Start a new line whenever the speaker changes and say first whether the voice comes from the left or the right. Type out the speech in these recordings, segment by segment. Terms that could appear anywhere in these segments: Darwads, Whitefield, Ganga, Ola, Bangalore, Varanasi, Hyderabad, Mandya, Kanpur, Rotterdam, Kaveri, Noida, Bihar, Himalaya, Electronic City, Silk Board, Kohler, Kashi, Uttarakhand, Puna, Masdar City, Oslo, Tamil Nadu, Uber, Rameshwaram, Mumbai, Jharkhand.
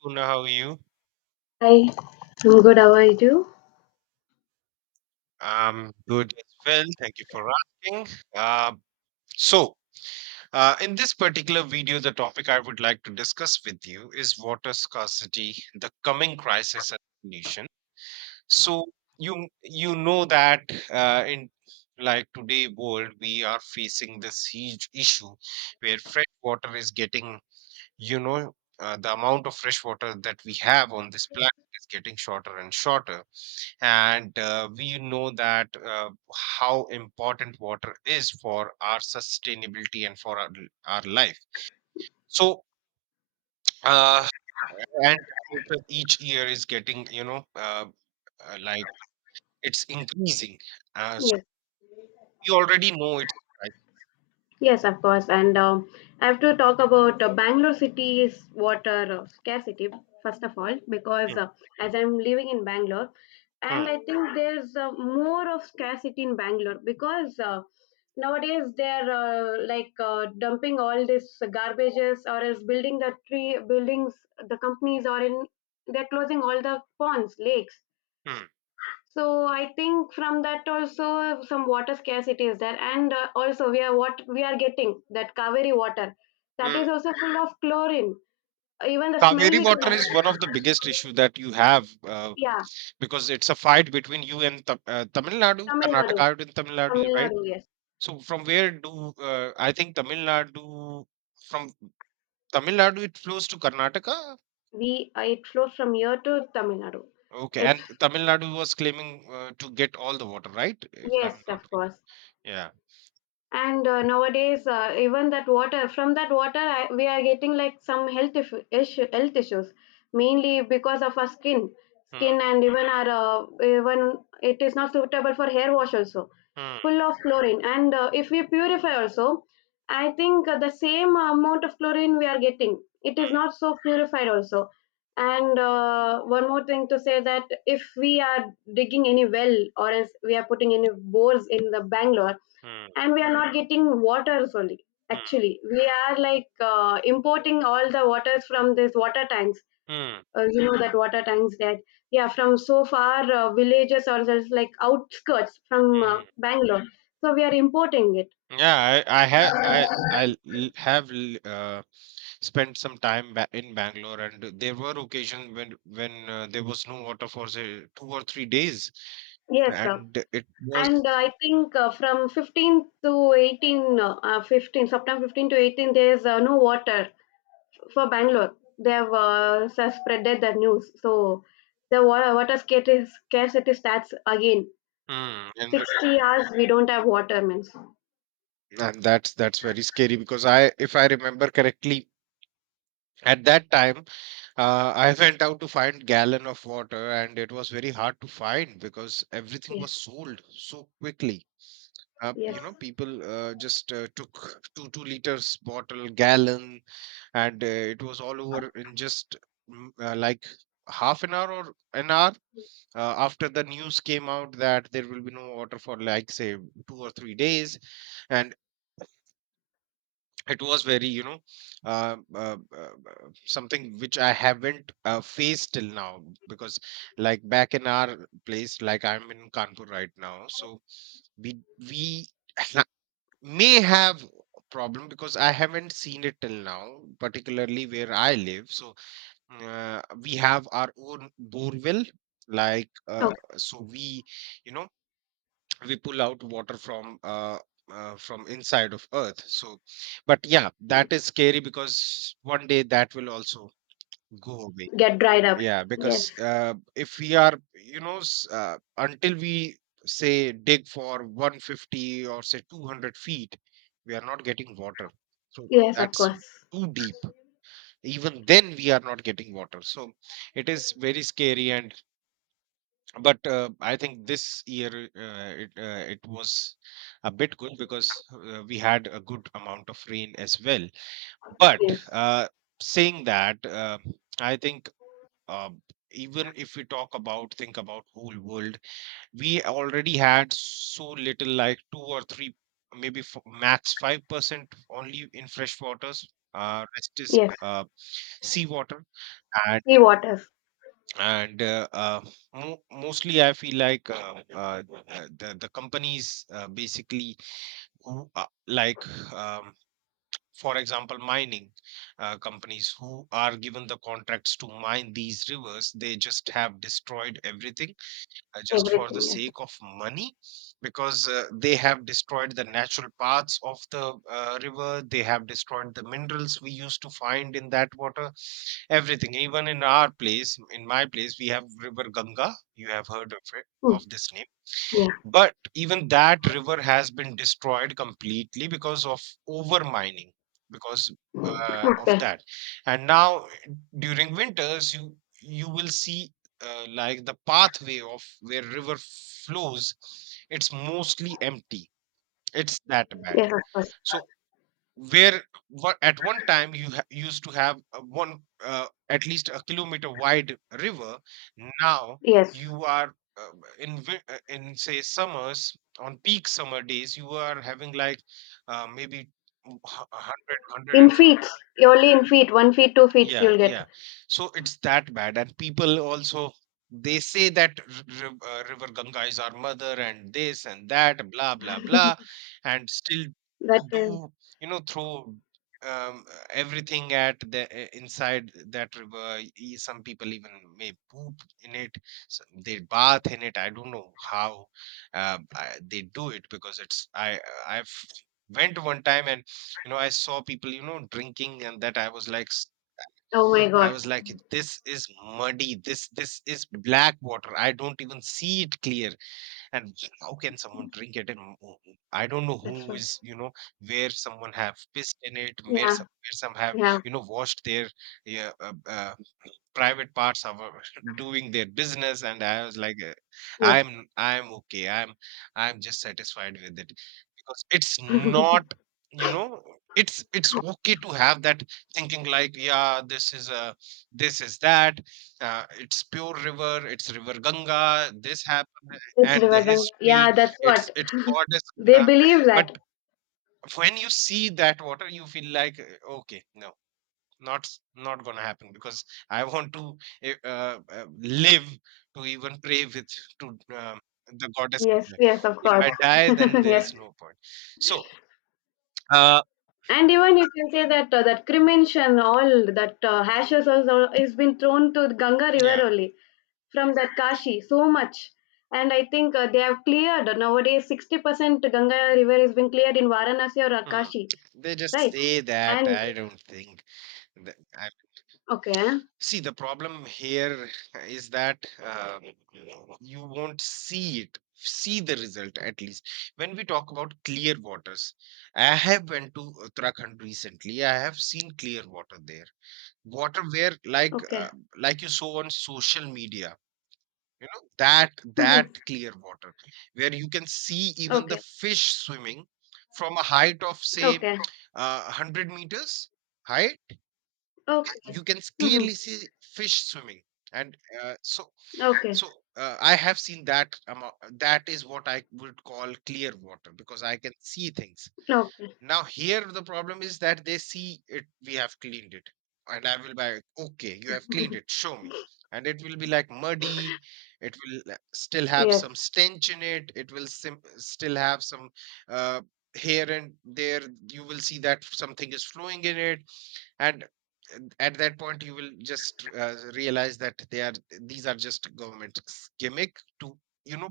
right: Puna, how are you?
left: Hi, I'm good. How are you?
right: I'm good as well. Thank you for asking. Uh, so, in this particular video, the topic I would like to discuss with you is water scarcity, the coming crisis as a nation. So, you know that in like today world, we are facing this huge issue where fresh water is getting, you know, the amount of fresh water that we have on this planet is getting shorter and shorter and we know that how important water is for our sustainability and for our life so uh, and temperature each year is getting uh, like it's increasing so
left: Yes,
right: we already know it's
left: yes, of course. And I have to talk about Bangalore city's water scarcity first of all, because
right: rising.
left: as I'm living in Bangalore,
right: Hmm,
left: and I think there's more of scarcity in Bangalore because nowadays they're like dumping all this garbages or else building the tree buildings. The companies are in they're closing all the ponds, lakes.
right: hmm, hmm,
left: So I think from that also some water scarcity is there, and also we are what we are getting that Kaveri water, that
right: hmm.
left: is also full of chlorine. Even the smell
right: Kaveri
left: we
right: water
left: can,
right: is one of the biggest issue that you have
left: yeah.
right: because it's a fight between you and Tamil Nadu,
left: Tamil Nadu,
right: Karnataka and Tamil Nadu,
left: Tamil
right: right?
left: Nadu, yes.
right: So from where do I think from Tamil Nadu it flows to Karnataka?
left: We It flows from here to Tamil Nadu.
right: Okay,
left: It's
right: and Tamil Nadu was claiming to get all the water, right? If I'm
left: Yes,
right: not
left: of
right: wrong.
left: course.
right: Yeah.
left: And nowadays even that water from that water, we are getting like some health issue, issue health issues, mainly because of our skin,
right: Hmm.
left: and even our even it is not suitable for hair wash also,
right: Hmm.
left: full of chlorine. And if we purify also, I think the same amount of chlorine we are getting. It is
right: Hmm.
left: not so purified also. And one more thing to say, that if we are digging any well or else we are putting any bores in the Bangalore,
right: Hmm.
left: and we are not getting waters only.
right: Hmm.
left: Actually, we are like importing all the waters from these water tanks.
right: Hmm.
left: You know that water tanks, that, yeah, from so far villages or just like outskirts from
right: Hmm.
left: Bangalore. So we are importing it.
right: Yeah, I have I l- have l- spent some time ba in Bangalore, and there were occasions when there was no water for say 2 or 3 days,
left: Yes, sir.
right: and it
left: And
right: was.
left: I think from 15 to 18, 15 September 15 to 18, there is no water for Bangalore. They have spreaded the news. So the water scarcity starts again.
right: Hmm. And
left: 60 hours we don't have water means.
right: And that's very scary because I, if I remember correctly, at that time, I went out to find gallon of water, and it was very hard to find because everything
left: Yes,
right: was sold so quickly.
left: yes.
right: You know, people just took two liters bottle gallon, and it was all over in just mm, uh, like half an hour or an hour. After the news came out that there will be no water for like say 2 or 3 days, and it was very something which I haven't faced till now because like back in our place like I'm in Kanpur right now so we we ha- may have a problem because I haven't seen it till now particularly where I live so we have our own borewell like uh,
left: Oh.
right: so we you know we pull out water from inside of earth so but yeah that is scary because one day that will also go away
left: Get dried up.
right: yeah
left: Yes,
right: because if we are you know until we say dig for 150 or say 200 feet we are not getting water so
left: yes, of
right: that's
left: course.
right: too deep even then we are not getting water so it is very scary and but I think this year it it was a bit good because we had a good amount of rain as well. But
left: Yes,
right: uh, saying that, I think uh, even if we talk about think about whole world, we already had so little, like two or three, maybe max 5% only in fresh waters. Rest is
left: yes.
right: seawater
left: Sea waters.
right: and mostly I feel like the companies basically who um, for example mining companies who are given the contracts to mine these rivers, they just have destroyed everything just for the
left: Everything. Yes.
right: sake of money because they have destroyed the natural parts of the river, they have destroyed the minerals we used to find in that water. Everything, even in our place, in my place, we have River Ganga. You have heard of it,
left: Mm,
right: of this name.
left: yeah.
right: But even that river has been destroyed completely because of overmining, because of
left: Okay.
right: that. And now during winters, you will see like the pathway of where river flows, it's mostly empty. It's that
left: Yes,
right: bad.
left: of course.
right: So where at one time you used to have a one at least a kilometer wide river, now
left: Yes.
right: you are in say summers on peak summer days you are having like maybe 100
left: In
right: 150.
left: feet, only in feet, 1 feet 2 feet
right: Yeah,
left: you'll get.
right: yeah. So it's that bad. And people also they say that River Ganga is our mother and this and that, blah blah blah, and still,
left: That is.
right: do you know, throw um, uh, everything at the inside that river. Some people even may poop in it. Some, they bath in it. I don't know how they do it because it's I've went one time and you know I saw people you know drinking and that I was like,
left: Oh my
right: I
left: god.
right: was like, this is muddy. This is black water. I don't even see it clear. And how can someone drink it? And I don't know
left: That's
right: who
left: what.
right: is, you know, where someone have pissed in it, where
left: Yeah,
right: some, where some have,
left: yeah.
right: you know, washed their yeah, uh, uh, private parts of doing their business and I was like
left: Yes.
right: i'm I'm okay, I'm just satisfied with it because it's not you know it's okay to have that thinking like, yeah, this is a, this is that, it's pure river, it's River Ganga, this happened
left: It's
right: and the
left: divergent,
right: history,
left: yeah. That's what,
right: it's goddess
left: they
right: Ganga,
left: believe
right: but
left: that.
right: when you see that water you feel like okay, no, not gonna happen because I want to eh, uh, uh, live to even pray with to um, the goddess
left: Yes,
right: Kanya.
left: yes, of
right: If
left: course.
right: I die then there
left: Yes.
right: is no point so uh
left: And even you can say that, that cremation, and all that ashes also is been thrown to Ganga River
right: yeah.
left: only from that Kashi, so much. And I think they have cleared nowadays 60% Ganga River has been cleared in Varanasi or
right: Hmm,
left: Kashi,
right: they just
left: right?
right: say that,
left: And
right: I don't think that.
left: okay.
right: See, the problem here is that you won't see it, see the result at least. When we talk about clear waters, I have went to Uttarakhand recently. I have seen clear water there, water where
left: Okay,
right: like you saw on social media, you know that, that
left: hmm.
right: clear water where you can see even the
left: Okay,
right: fish swimming from a height of say
left: okay,
right: 100 meters height. Okay,
left: okay.
right: you can
left: Hmm.
right: clearly see fish swimming, and uh, so
left: Okay,
right: I have seen that. That is what I would call clear water because I can see things.
left: okay.
right: Now here the problem is that, they see it, we have cleaned it, and I will buy. Okay, you have cleaned it. Show me, and it will be like muddy. It will still have
left: Yes,
right: some stench in it. It will still have some uh, here and there. You will see that something is flowing in it and at that point you will just realize that they are, these are just government gimmick to, you know,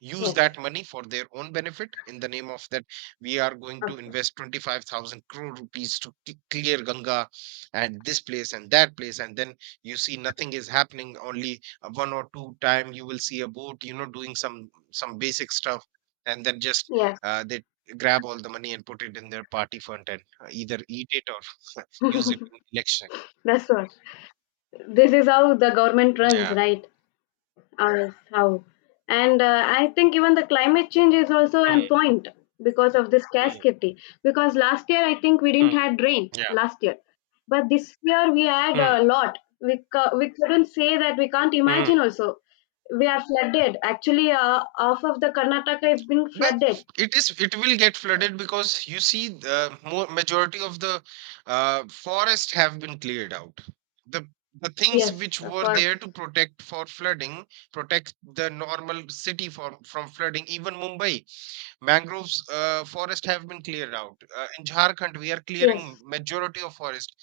right: use
left: yes,
right: that money for their own benefit in the name of that, we are going to
left: of course.
right: invest 25,000 crore rupees to clear Ganga, and this place and that place, and then you see nothing is happening, only one or two time you will see a boat you know doing some basic stuff and then just
left: Yes,
right: they grab all the money and put it in their party fund and either eat it, use it in election.
left: that's what. This is how the government runs,
right: Yeah.
left: right? As how. And I think even the climate change is also
right: Mm,
left: a point, because of this
right: mm,
left: scarcity. Because last year, I think we
right: mm.
left: didn't had rain
right: Yeah.
left: last year. But this year we had
right: Mm,
left: a lot. We couldn't say that. We can't
right: mm.
left: imagine also, we are flooded actually. Off of the Karnataka, it's been
right: But
left: flooded.
right: it is, it will get flooded because you see the more majority of the forest have been cleared out. The the things
left: Yes,
right: which
left: of
right: were
left: course.
right: there to protect for flooding, protect the normal city from flooding, even Mumbai. Mangroves forest have been cleared out in Jharkhand, we are clearing
left: Yes.
right: majority of forest,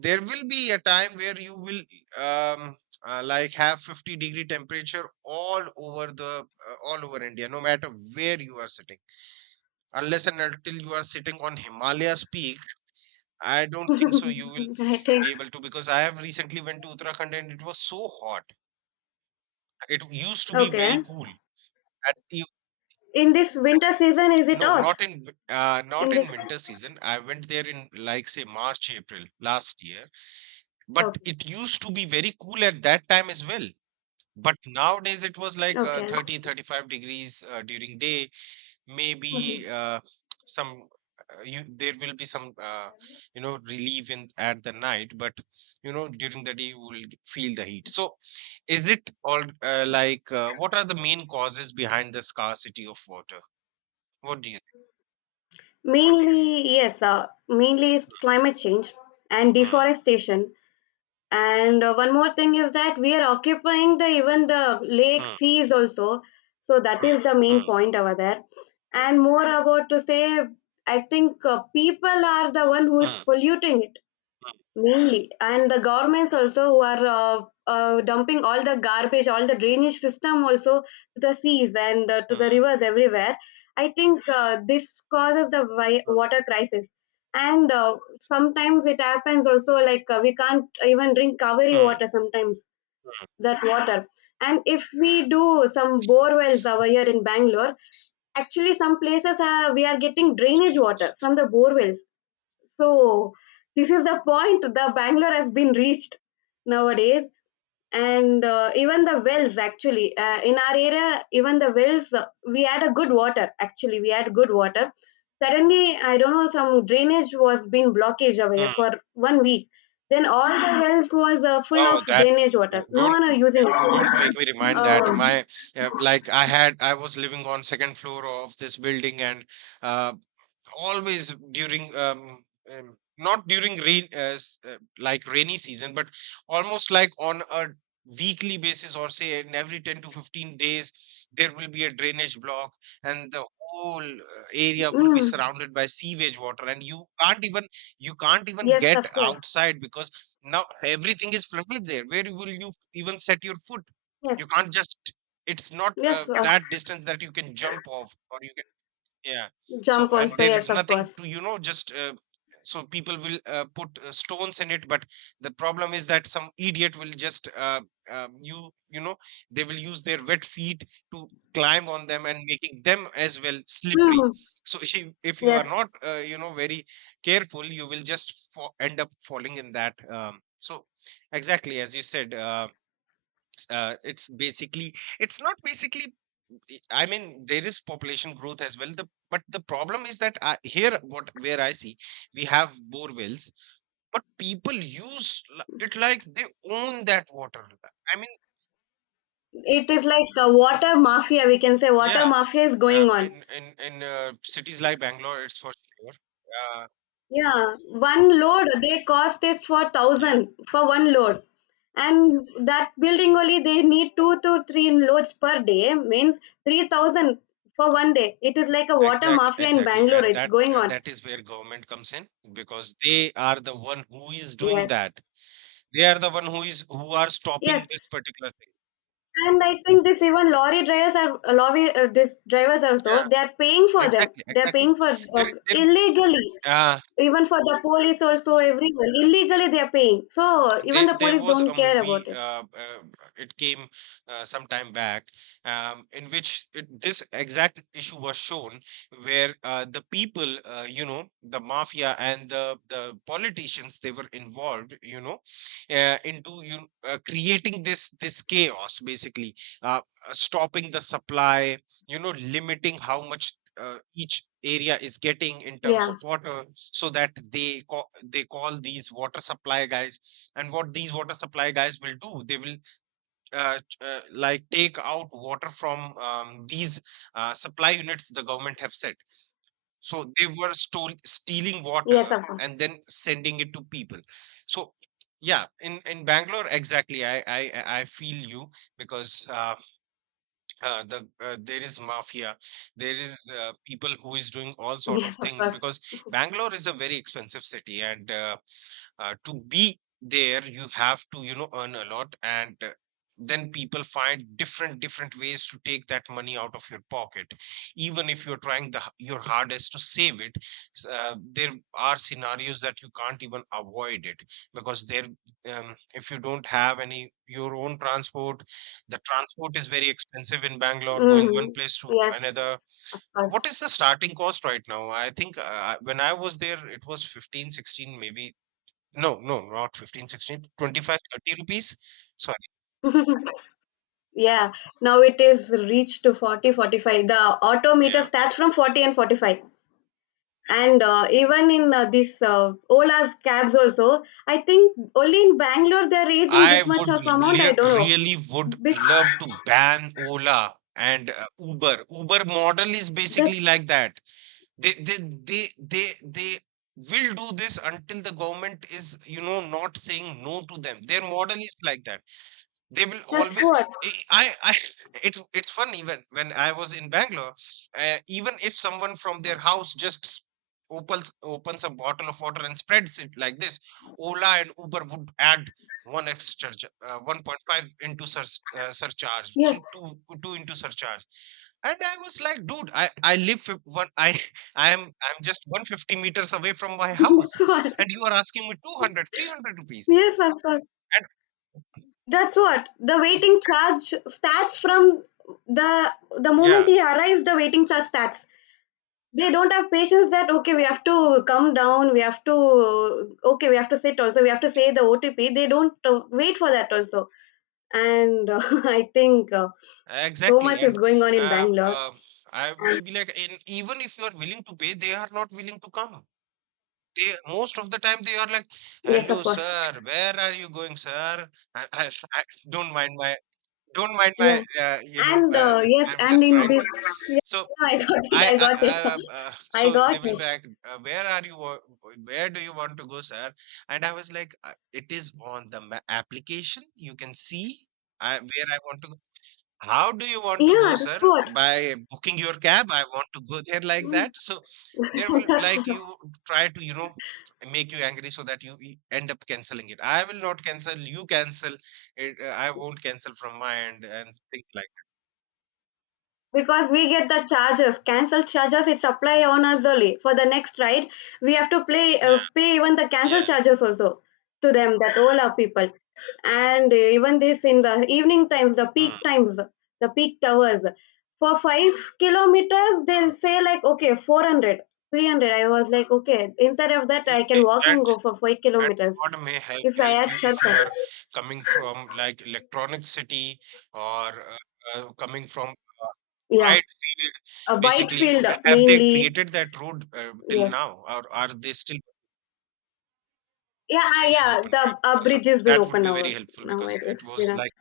right: there will be a time where you will um, have 50-degree temperature all over the all over India no matter where you are sitting, unless and until you are sitting on Himalaya's peak. I don't think so you will
left: I think.
right: be able to because I have recently went to Uttarakhand and it was so hot. It used to be very
left: Okay.
right: cool at...
left: In this winter season is it
right: No,
left: hot?
right: not in not
left: In this.
right: in winter season. I went there in like say March, April last year. But
left: Okay.
right: it used to be very cool at that time as well. But nowadays it was like
left: Okay.
right: 30, 35 degrees during day. Maybe some you, there will be some you know relief in at the night, but you know during the day you will feel the heat. So, is it all what are the main causes behind the scarcity of water? What do you
left: Mainly, yes, mainly is climate change and
right: think?
left: deforestation. And one more thing is that we are occupying the even the lake
right: Hmm.
left: seas also. So that
right: Mm,
left: is the main
right: mm,
left: point over there. And more about to say, I think people are the one who is
right: mm,
left: polluting it.
right: mm,
left: Mainly, and the governments also who are dumping all the garbage, all the drainage system also to the seas and to the
right: mm,
left: rivers everywhere. I think this causes the wi-
right: mm,
left: water crisis, and sometimes it happens also, like we can't even drink Kaveri
right: mm,
left: water sometimes,
right: mm.
left: that water. And if we do some bore wells over here in Bangalore, actually some places are, we are getting drainage water from the bore wells. So this is the point the Bangalore has been reached nowadays. And even the wells, actually, in our area, even the wells, we had a good water, actually we had good water. Suddenly, I don't know, some drainage was being blockage away
right: Mm.
left: for one week. Then all the wells was full of
right: Oh, that
left: drainage water. No one are using
right: don't
left: it.
right: make me remind that
left: Uh,
right: my like I was living on second floor of this building and uh, always during not during rain like rainy season but almost like on a weekly basis or say in every 10 to 15 days there will be a drainage block, and the whole area will be
left: mm.
right: surrounded by sewage water and you can't even
left: Yes,
right: get
left: of course.
right: outside because now everything is flooded there. Where will you even set your foot? You
left: Yes,
right: can't just, it's not
left: yes.
right: that distance that you can jump off or you. Yeah. So,
left: Jump
right: and
left: also.
right: there is
left: Yes, of
right: nothing
left: course.
right: to, you know, just so people will put stones in it, but the problem is that some idiot will just, um, you, you know, they will use their wet feet to climb on them and making them as well slippery.
left: Mm,
right: So, if you are
left: yes.
right: not, very careful, you will just end up falling in that. Exactly as you said, it's basically, it's not basically I mean, there is population growth as well. The but the problem is that here, what where I see, we have bore wells, but people use it like they own that water. I mean,
left: It is like a water mafia, we can say water
right: yeah,
left: mafia is going on.
right: in cities like Bangalore, it's for sure. Uh,
left: Yeah, one load they cost is for
right: yeah,
left: thousand for one load, and that building only they need two to three loads per day means 3000 for one day. It is like a water mafia in
right: exactly,
left: Bangalore.
right: and
left: It's
right: that
left: going on.
right: that is where government comes in because they are the one who is doing
left: Yes,
right: that. They are the one who is who are
left: yes.
right: stopping this particular thing.
left: And I think this even lorry drivers are lorry this drivers also,
right: Yeah,
left: they are paying for them.
right: exactly,
left: They are
right: exactly.
left: paying for,
right: There, there.
left: illegally.
right: uh,
left: Even for the police also, everyone illegally they are paying. So even
right: There,
left: the
right: there
left: police
right: was
left: don't
right: a
left: care about
right: movie.
left: it.
right: It came some time back, in which this exact issue was shown, where the people, the mafia and the politicians, they were involved, you know, into creating this this chaos, basically, uh, stopping the supply, you know, limiting how much each area is getting in terms
left: Yeah.
right: of water, so that they call these water supply guys. And what these water supply guys will do, they will like take out water from these supply units the government have set, so they were stealing
left: Yes,
right: water
left: of course.
right: and then sending it to people. So yeah, in bangalore exactly I feel you because uh, the there is mafia, there is people who is doing all sort
left: Yes,
right: of
left: of
right: thing
left: course.
right: because bangalore is a very expensive city and to be there you have to you know earn a lot, and then people find different different ways to take that money out of your pocket even if you're trying the your hardest to save it. There are scenarios that you can't even avoid it because there if you don't have any your own transport, the transport is very expensive in bangalore going one
left: Hmm.
right: place to
left: Yes,
right: another.
left: of
right: What is the starting cost right now? I think when I was there it was 15, 16, maybe no, no, not 15, 16, 25, 30 rupees. Sorry.
left: course. Yeah. Now it is reached to 40, 45. The auto meter
right: Yeah.
left: starts from 40 and 45. And even in this Ola's cabs also, I think only in Bangalore they're raising
right: I
left: this much
right: would
left: of amount. I don't know.
right: really would
left: Bec-
right: love to ban Ola and Uber. Uber model is
left: that's
right: basically like that. They they they will do this until the government is, you know, not saying no to them. Their model is like that. They will always
left: what.
right: i i I- it's funny when I was in bangalore, even if someone from their house just opens a bottle of water and spreads it like this, ola and uber would add one extra 1.5 into surcharge,
left: Yes,
right: three, two, two into surcharge. And I was like dude I live fif- one I I'm just 150 meters away from my house
left: that's what.
right: and you are asking me 200 300 rupees
left: Yes, of course.
right: and
left: That's what. The waiting charge starts from the the moment
right: yeah.
left: he arrives. The waiting charge starts. They don't have patience that okay, we have to come down. We have to, okay, we have to sit also. We have to say the OTP. They don't wait for that also. And I think. So
right: Exactly,
left: much is
right: and
left: going on in
right: uh,
left: Bangalore.
right: uh, I will be like, and even if you are willing to pay, they are not willing to come. They most of the time they are like,
left: Yes, of
right: "Hello,
left: course.
right: sir, where are you going, sir?" I don't mind don't mind
left: Yeah.
right: my,
left: And yes,
right: I'm
left: and
right: just
left: in
right: trying
left: this.
right: to.
left: Yeah,
right: So
left: I got it. I got it.
right: I
left: I
right: so
left: got
right: they will
left: it.
right: be like, "Where are you? Where do you want to go, sir?" And I was like, "It is on the ma application. You can see." Where I want to, how do you want to
left: Yeah,
right: go,
left: this
right: sir?
left: what.
right: By booking your cab? I want to go there like
left: Mm.
right: that. So there will
left: That's
right: like
left: right.
right: you try to, you know, make you angry so that you end up canceling it. I will not cancel, you cancel it. I won't cancel from my end and things like
left: Because we get the charges, cancel charges, it's apply on us only for the next ride. We have to play
right: that. Yeah,
left: pay even the cancel
right: yeah.
left: charges also to them, that all our people. And even this, in the evening times, the
right: Hmm,
left: peak times, the peak hours, for 5 kilometers they'll
right: hmm.
left: say like, okay, 400, 300. I was like, okay, instead of that
right: I-
left: I can walk
right: I-
left: and
right: And
left: go for 5
right: and
left: kilometers,
right: God may
left: if I
right: help
left: had
right: you if you
left: shortcut.
right: are coming from like electronic city or uh, coming from
left: Yeah,
right: quiet field,
left: a white
right: basically.
left: field,
right: Have they
left: mainly.
right: created that road till
left: Yes.
right: now, or are they still.
left: Yeah, ah,
right: Bridges
left: yeah.
right: open,
left: The
right: right? So
left: bridge has been
right: that would
left: open
right: be very
left: now.
right: helpful
left: Now
right: because
left: it,
right: it
left: it's been
right: was
left: up,
right: like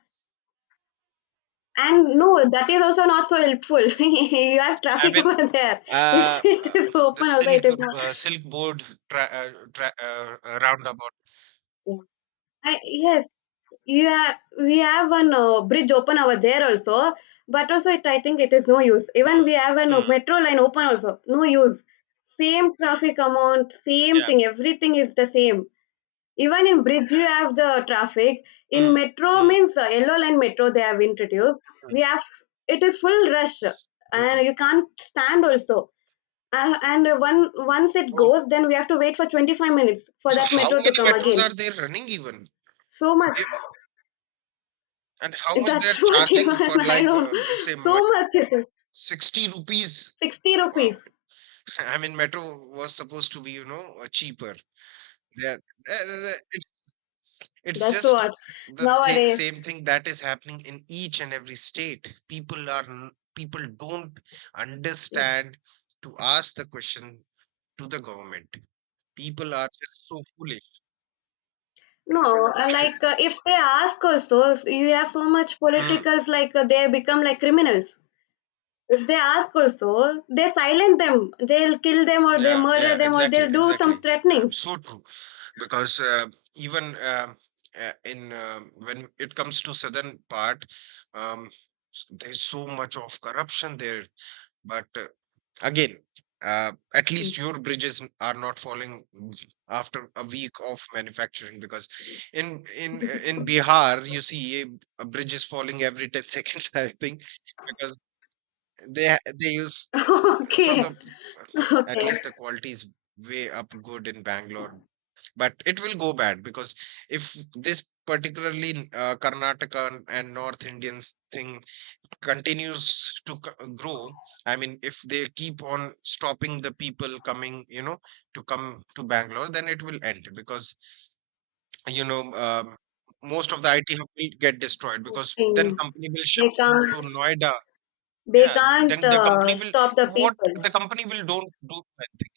left: and no, that is also not so helpful. You have
right: I
left: traffic
right: mean,
left: over there. If it is
right: the
left: open, also it
right: silk
left: is not.
right: silk board roundabout.
left: Yes, we have one bridge open over there also, but also it, I think it is no use. Even we
right: Mm,
left: have a no,
right: mm,
left: metro line open also, no use. Same traffic amount, same
right: yeah.
left: thing. Everything is the same. Even in bridge, you have the traffic. In
right: Mm,
left: metro
right: mm,
left: means yellow line metro they have introduced.
right: mm,
left: We have, it is full rush,
right: mm.
left: and you can't stand also. And one once it
right: Oh,
left: goes, then we have to wait for 25 minutes for
right: so
left: that
right: how
left: metro to
right: many
left: come
right: metros
left: again.
right: are they running even?
left: So much.
right: They, and how much they're
left: That's what, even
right: charging for
left: I
right: like
left: don't.
right: say
left: So much it is.
right: 60 rupees?
left: 60
right: Wow.
left: rupees.
right: I mean, metro was supposed to be, you know, cheaper. That it's
left: That's
right: just
left: what nowadays.
right: same thing that is happening in each and every state. People are people don't
left: Yes.
right: understand to ask the question to the government. People are just so foolish.
left: No, like if they ask also, if you have so much
right: Hmm.
left: politicals, like they become like criminals. If they ask also, they silence them. They'll kill them, or they
right: Yeah, yeah,
left: murder them, or
right: exactly,
left: they'll do some
right: exactly.
left: threatenings.
right: So true. Because even in when it comes to southern part, um, there's so much of corruption there. But again, at least your bridges are not falling after a week of manufacturing because in Bihar you see a bridge is falling every 10 seconds I think because they use. So
left: Okay,
right: the at
left: okay.
right: least the quality is way up good in Bangalore, but it will go bad because if this particularly Karnataka and North Indians thing continues to grow, I mean if they keep on stopping the people coming you know to come to bangalore, then it will end because you know most of the it hub will get destroyed because then
left: Mm.
right: company will
left: They
right: shift
left: can't.
right: to noida.
left: They
right: Yeah
left: can't
right: then the company will
left: stop the
right: what
left: people.
right: the company will don't do anything.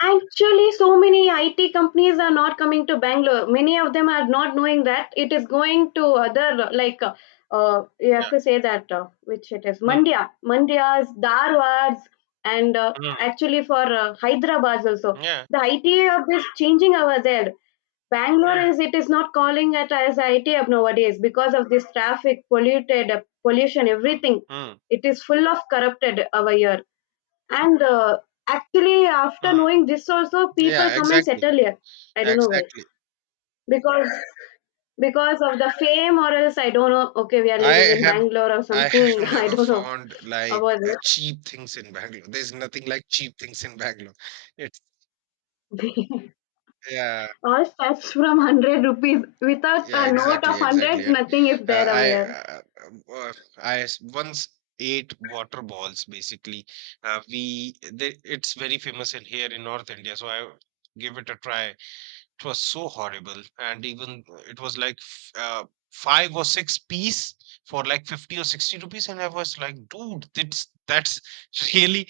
left: Actually, so many IT companies are not coming to Bangalore. Many of them are not knowing that it is going to other like, you have
right: Yeah,
left: to say that, which it is
right: mm,
left: Mandya, Mandya's, Darwads, and
right: mm,
left: actually for Hyderabad also.
right: yeah.
left: The IT of this changing over there. Bangalore
right: Mm,
left: as it is not calling it as IT hub nowadays, because of this traffic, polluted, pollution,
right: mm,
left: everything.
right: mm,
left: It is full of corrupted over here. And actually, after
right: mm.
left: knowing this, also people
right: Yeah
left: come and
right: exactly,
left: settle here. I don't know why.
right: exactly.
left: Because because of the fame, or else I don't know. Okay, we are
right: I
left: living in
right: have
left: Bangalore or
right: I
left: something.
right: have
left: I
right: never
left: don't know
right: found like
left: about
right: cheap things in Bangalore. There's nothing like cheap things in Bangalore. It's
left: it.
right: yeah,
left: All starts from 100 rupees. Without
right: yeah,
left: a note of
right: exactly,
left: 100,
right: exactly. And
left: nothing is
right: uh,
left: there over
right: I
left: here.
right: uh, um, uh, once ate water balls. Basically, it's very famous in here in North India. So I give it a try. It was so horrible, and even it was like five or six piece for like 50 or 60 rupees, and I was like, dude, that's really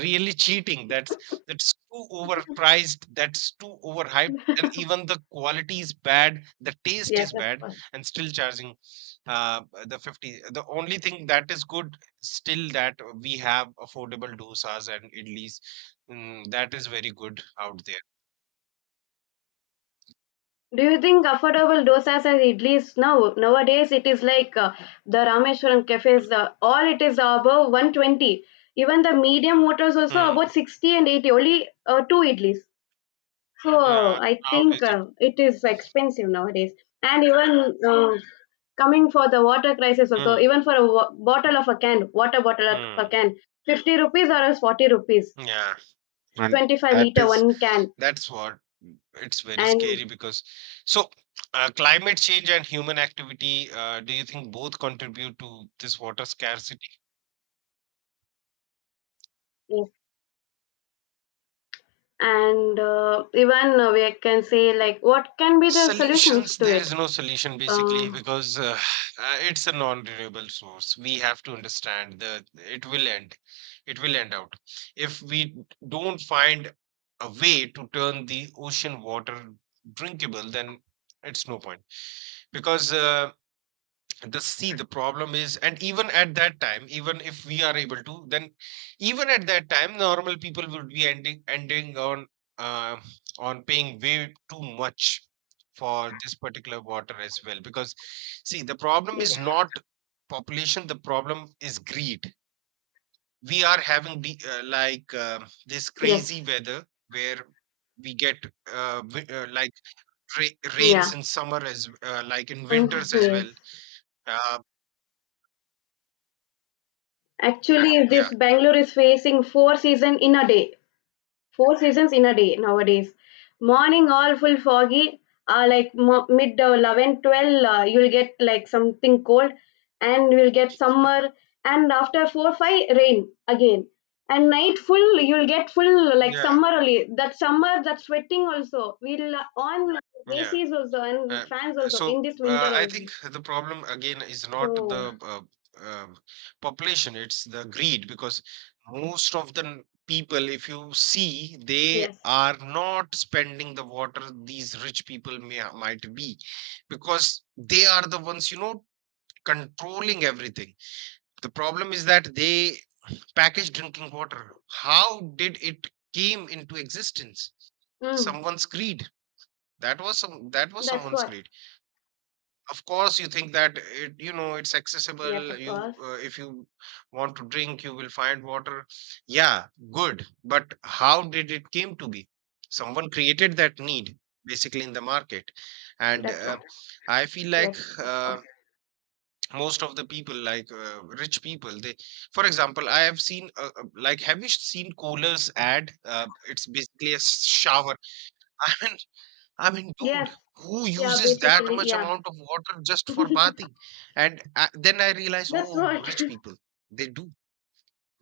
right: really cheating. That's too overpriced. That's too overhyped, and even the quality is bad. The taste
left: Yes,
right: is
left: of
right: bad,
left: course.
right: and still charging the 50. The only thing that is good still that we have affordable dosas and idlis, mm, that is very good out there.
left: Do you think affordable dosas as idlis now? Nowadays, it is like the Rameshwaram cafes, all it is above 120. Even the medium waters also
right: Hmm.
left: about 60 and 80, only two idlis.
right: Yeah,
left: So I
right: how
left: think
right: is it?
left: it is expensive nowadays. And even coming for the water crisis also,
right: Mm,
left: even for a bottle of a can, water bottle of a
right: mm,
left: can, 50 rupees or else 40 rupees,
right: yeah, and
left: 25
right: that
left: liter
right: is
left: one can.
right: that's what it's very
left: And
right: scary because so climate change and human activity. Do you think both contribute to this water scarcity?
left: uh, and even we can say like, what can be the solutions
right: Solutions,
left: to
right: there
left: it?
right: is no solution
left: uh,
right: basically because it's a non-renewable source. We have to understand that it will end. It will end out if we don't find a way to turn the ocean water drinkable. Then it's no point. Because the problem is, and even at that time even if we are able to, then even at that time normal people would be ending uh, on paying way too much for this particular water as well because see the problem
left: yes.
right: is not population, the problem is greed. We are having the, this
left: Yes.
right: crazy weather where we get like rains
left: Yeah.
right: in summer as like in winters as
left: Yes.
right: well. Uh,
left: Actually,
right: Yeah,
left: this Bangalore is facing four season in a day. Four seasons in a day nowadays. Morning all full foggy. Like mid 11, 12, you'll get like something cold, and you'll get summer. And after 4, 5, rain again. And night full, you'll get full like
right: yeah,
left: summer only. That summer, that sweating also. We'll on
right: yeah.
left: ACs also and
right: Uh,
left: fans also in
right: so
left: this winter
right: I
left: only.
right: think the problem again is not
left: So,
right: the um population, it's the greed because most of the people, if you see, they
left: yes.
right: are not spending the water, these rich people may might be because they are the ones, you know, controlling everything. The problem is that they package drinking water. How did it came into existence?
left: Mm,
right: Someone's greed. That was some that was
left: that's
right: someone's
left: what.
right: greed. Of course, you think that it, you know, it's
left: Yes,
right: accessible.
left: of
right: You,
left: course.
right: if you want to drink, you will find water. Yeah, good. But how did it came to be? Someone created that need basically in the market, and
left: That's what.
right: I feel like
left: Yes, of course.
right: most of the people, like rich people, they, for example, I have seen like, have you seen Kohler's ad? It's basically a shower. I mean, I mean, dude,
left: Yes.
right: who
left: Yeah,
right: uses that
left: basically.
right: much
left: Yeah.
right: amount of water just for bathing? And then I realize,
left: That's
right: oh,
left: what.
right: rich people, they do.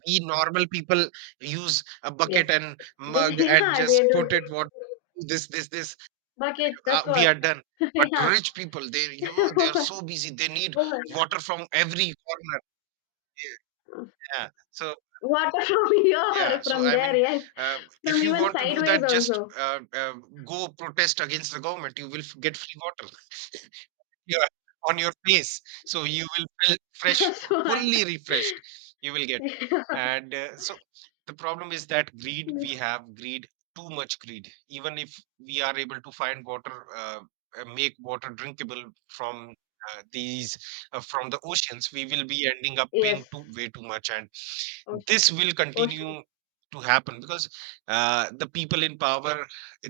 right: We normal people use a
left: Yes.
right: bucket and
left: They,
right: mug and
left: yeah, they
right: just
left: do.
right: put it what this.
left: Bucket, that's
right: We
left: what.
right: are done. But
left: Yeah.
right: rich people, they, they are
left: Water
right: so busy. They need water from every corner. Yeah, yeah. So
left: from
right: yeah.
left: here,
right: So
left: from there, yes.
right: uh,
left: From
right: if you
left: even
right: want to do
left: sideways
right: that, just
left: also.
right: go protest against the government. You will get free water. Yeah, on your face. So you will feel fresh,
left: That's what.
right: fully refreshed. You will get. And so the problem is that greed, we have greed, too much greed. Even if we are able to find water, make water drinkable from uh, these, from the oceans, we will be ending up
left: Yes.
right: paying way too much. And
left: Ocean.
right: this will
left: Ocean.
right: continue to happen because the people in power,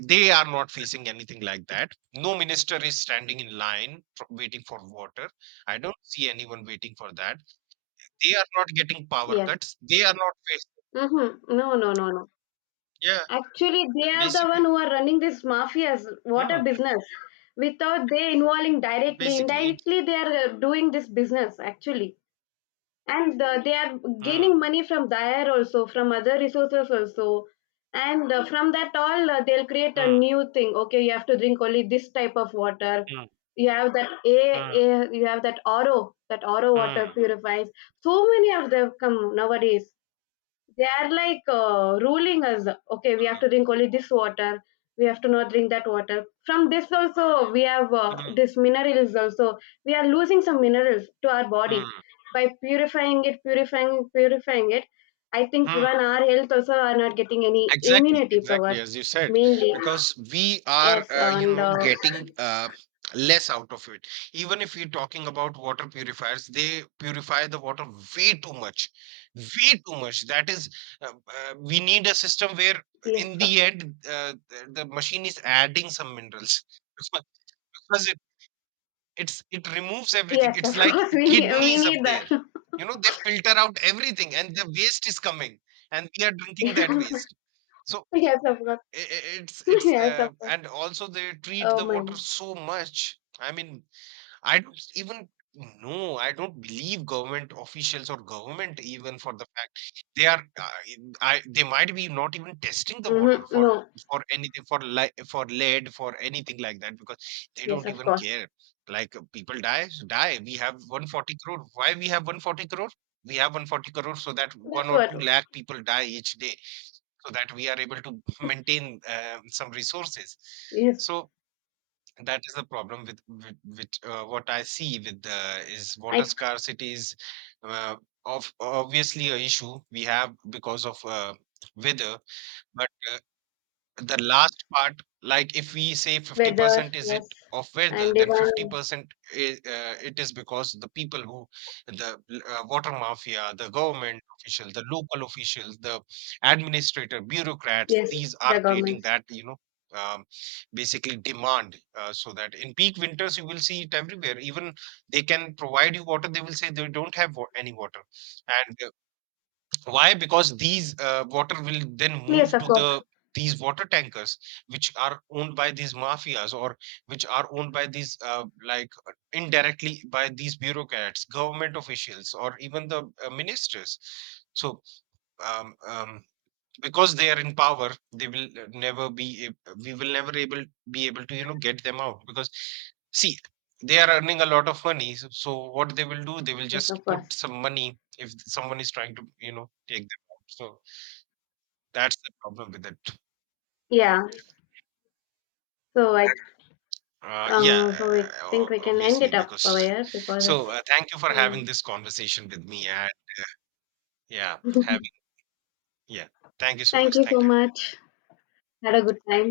right: they are not facing anything like that. No minister is standing in line for waiting for water. I don't see anyone waiting for that. They are not getting power
left: Yes.
right: cuts. They are not facing.
left: Mm-hmm. No, no, no, no.
right: Yeah,
left: Actually, they are the
right: basically.
left: one who are running this mafias water
right: Hmm.
left: business. Without they involving directly,
right: basically it's,
left: indirectly, they are doing this business actually. And they are
right: Hmm.
left: gaining money from there also, from other resources also. And from that all they'll create a
right: Hmm.
left: new thing, okay, you have to drink only this type of water.
right: Hmm.
left: You have that
right: Hmm.
left: oro water
right: Hmm.
left: purifies. So many of them come nowadays, they are like ruling us. Okay, we have to drink only this water. We have to not drink that water. From this also, we have
right: Hmm.
left: this minerals also. We are losing some minerals to our
right: Hmm.
left: body by purifying it. I think
right: Hmm.
left: even our health also are not getting any
right: Exactly,
left: immunity power
right: exactly, as you said,
left: mainly.
right: because we are,
left: Yes,
right: you
left: and
right: know, getting less out of it. Even if we're talking about water purifiers, they purify the water way too much, way too much. That is, we need a system where,
left: yes,
right: in
left: of
right: the
left: course.
right: end, the machine is adding some minerals because because it it removes everything.
left: Yes,
right: It's
left: of
right: like
left: course. We need we
right: kidneys up
left: need that.
right: there. You know, they filter out everything, and the waste is coming, and we are drinking that waste. So
left: Yes, of course. Yes, of course.
right: and also they treat
left: Oh
right: the
left: my.
right: water so much. I mean, I don't even know. I don't believe government officials or government even for the fact they are. I they might be not even testing the water
left: Mm-hmm.
right: for
left: No.
right: anything, for like for lead, for anything like that, because they
left: Yes,
right: don't
left: of
right: even
left: course.
right: care. Like people die. We have 140 crore. Why we have 140 crore? We have 140 crore so that one
left: That's
right: or
left: what,
right: two lakh people die each day so that we are able to maintain some resources.
left: yes.
right: So that is the problem with what I see with the is water
left: I
right: scarcity is, uh, of obviously a issue we have because of weather, but the last part, like if we say
left: Weather,
right: 50% is it
left: yes,
right: of weather,
left: and
right: then
left: even
right: 50% it is because the people who, the water mafia, the government official, the local officials, the administrator, bureaucrats,
left: yes,
right: these
left: the
right: are creating
left: governments.
right: that, you know, um, basically demand, so that in peak winters you will see it everywhere. Even they can provide you water, they will say they don't have any water. And. Why? Because these water will then
left: Yes,
right: move
left: of
right: to
left: course.
right: the these water tankers, which are owned by these mafias or which are owned by these indirectly by these bureaucrats, government officials, or even the ministers. So um, um, because they are in power they will never be ab- we will never able be able to, you know, get them out, because see they are earning a lot of money, so what they will do, they will
left: Yes,
right: just
left: of
right: put
left: course.
right: some money if someone is trying to, you know, take them out. So that's the problem with it.
left: Yeah. So I,
right: Yeah,
left: so I think we can end
right: obviously
left: it up over
right: because
left: here, because it's.
right: so thank you for
left: You know.
right: having this conversation with me and yeah having yeah thank you so
left: Thank
right: much,
left: you so
right: thank you.
left: much. Had a good time.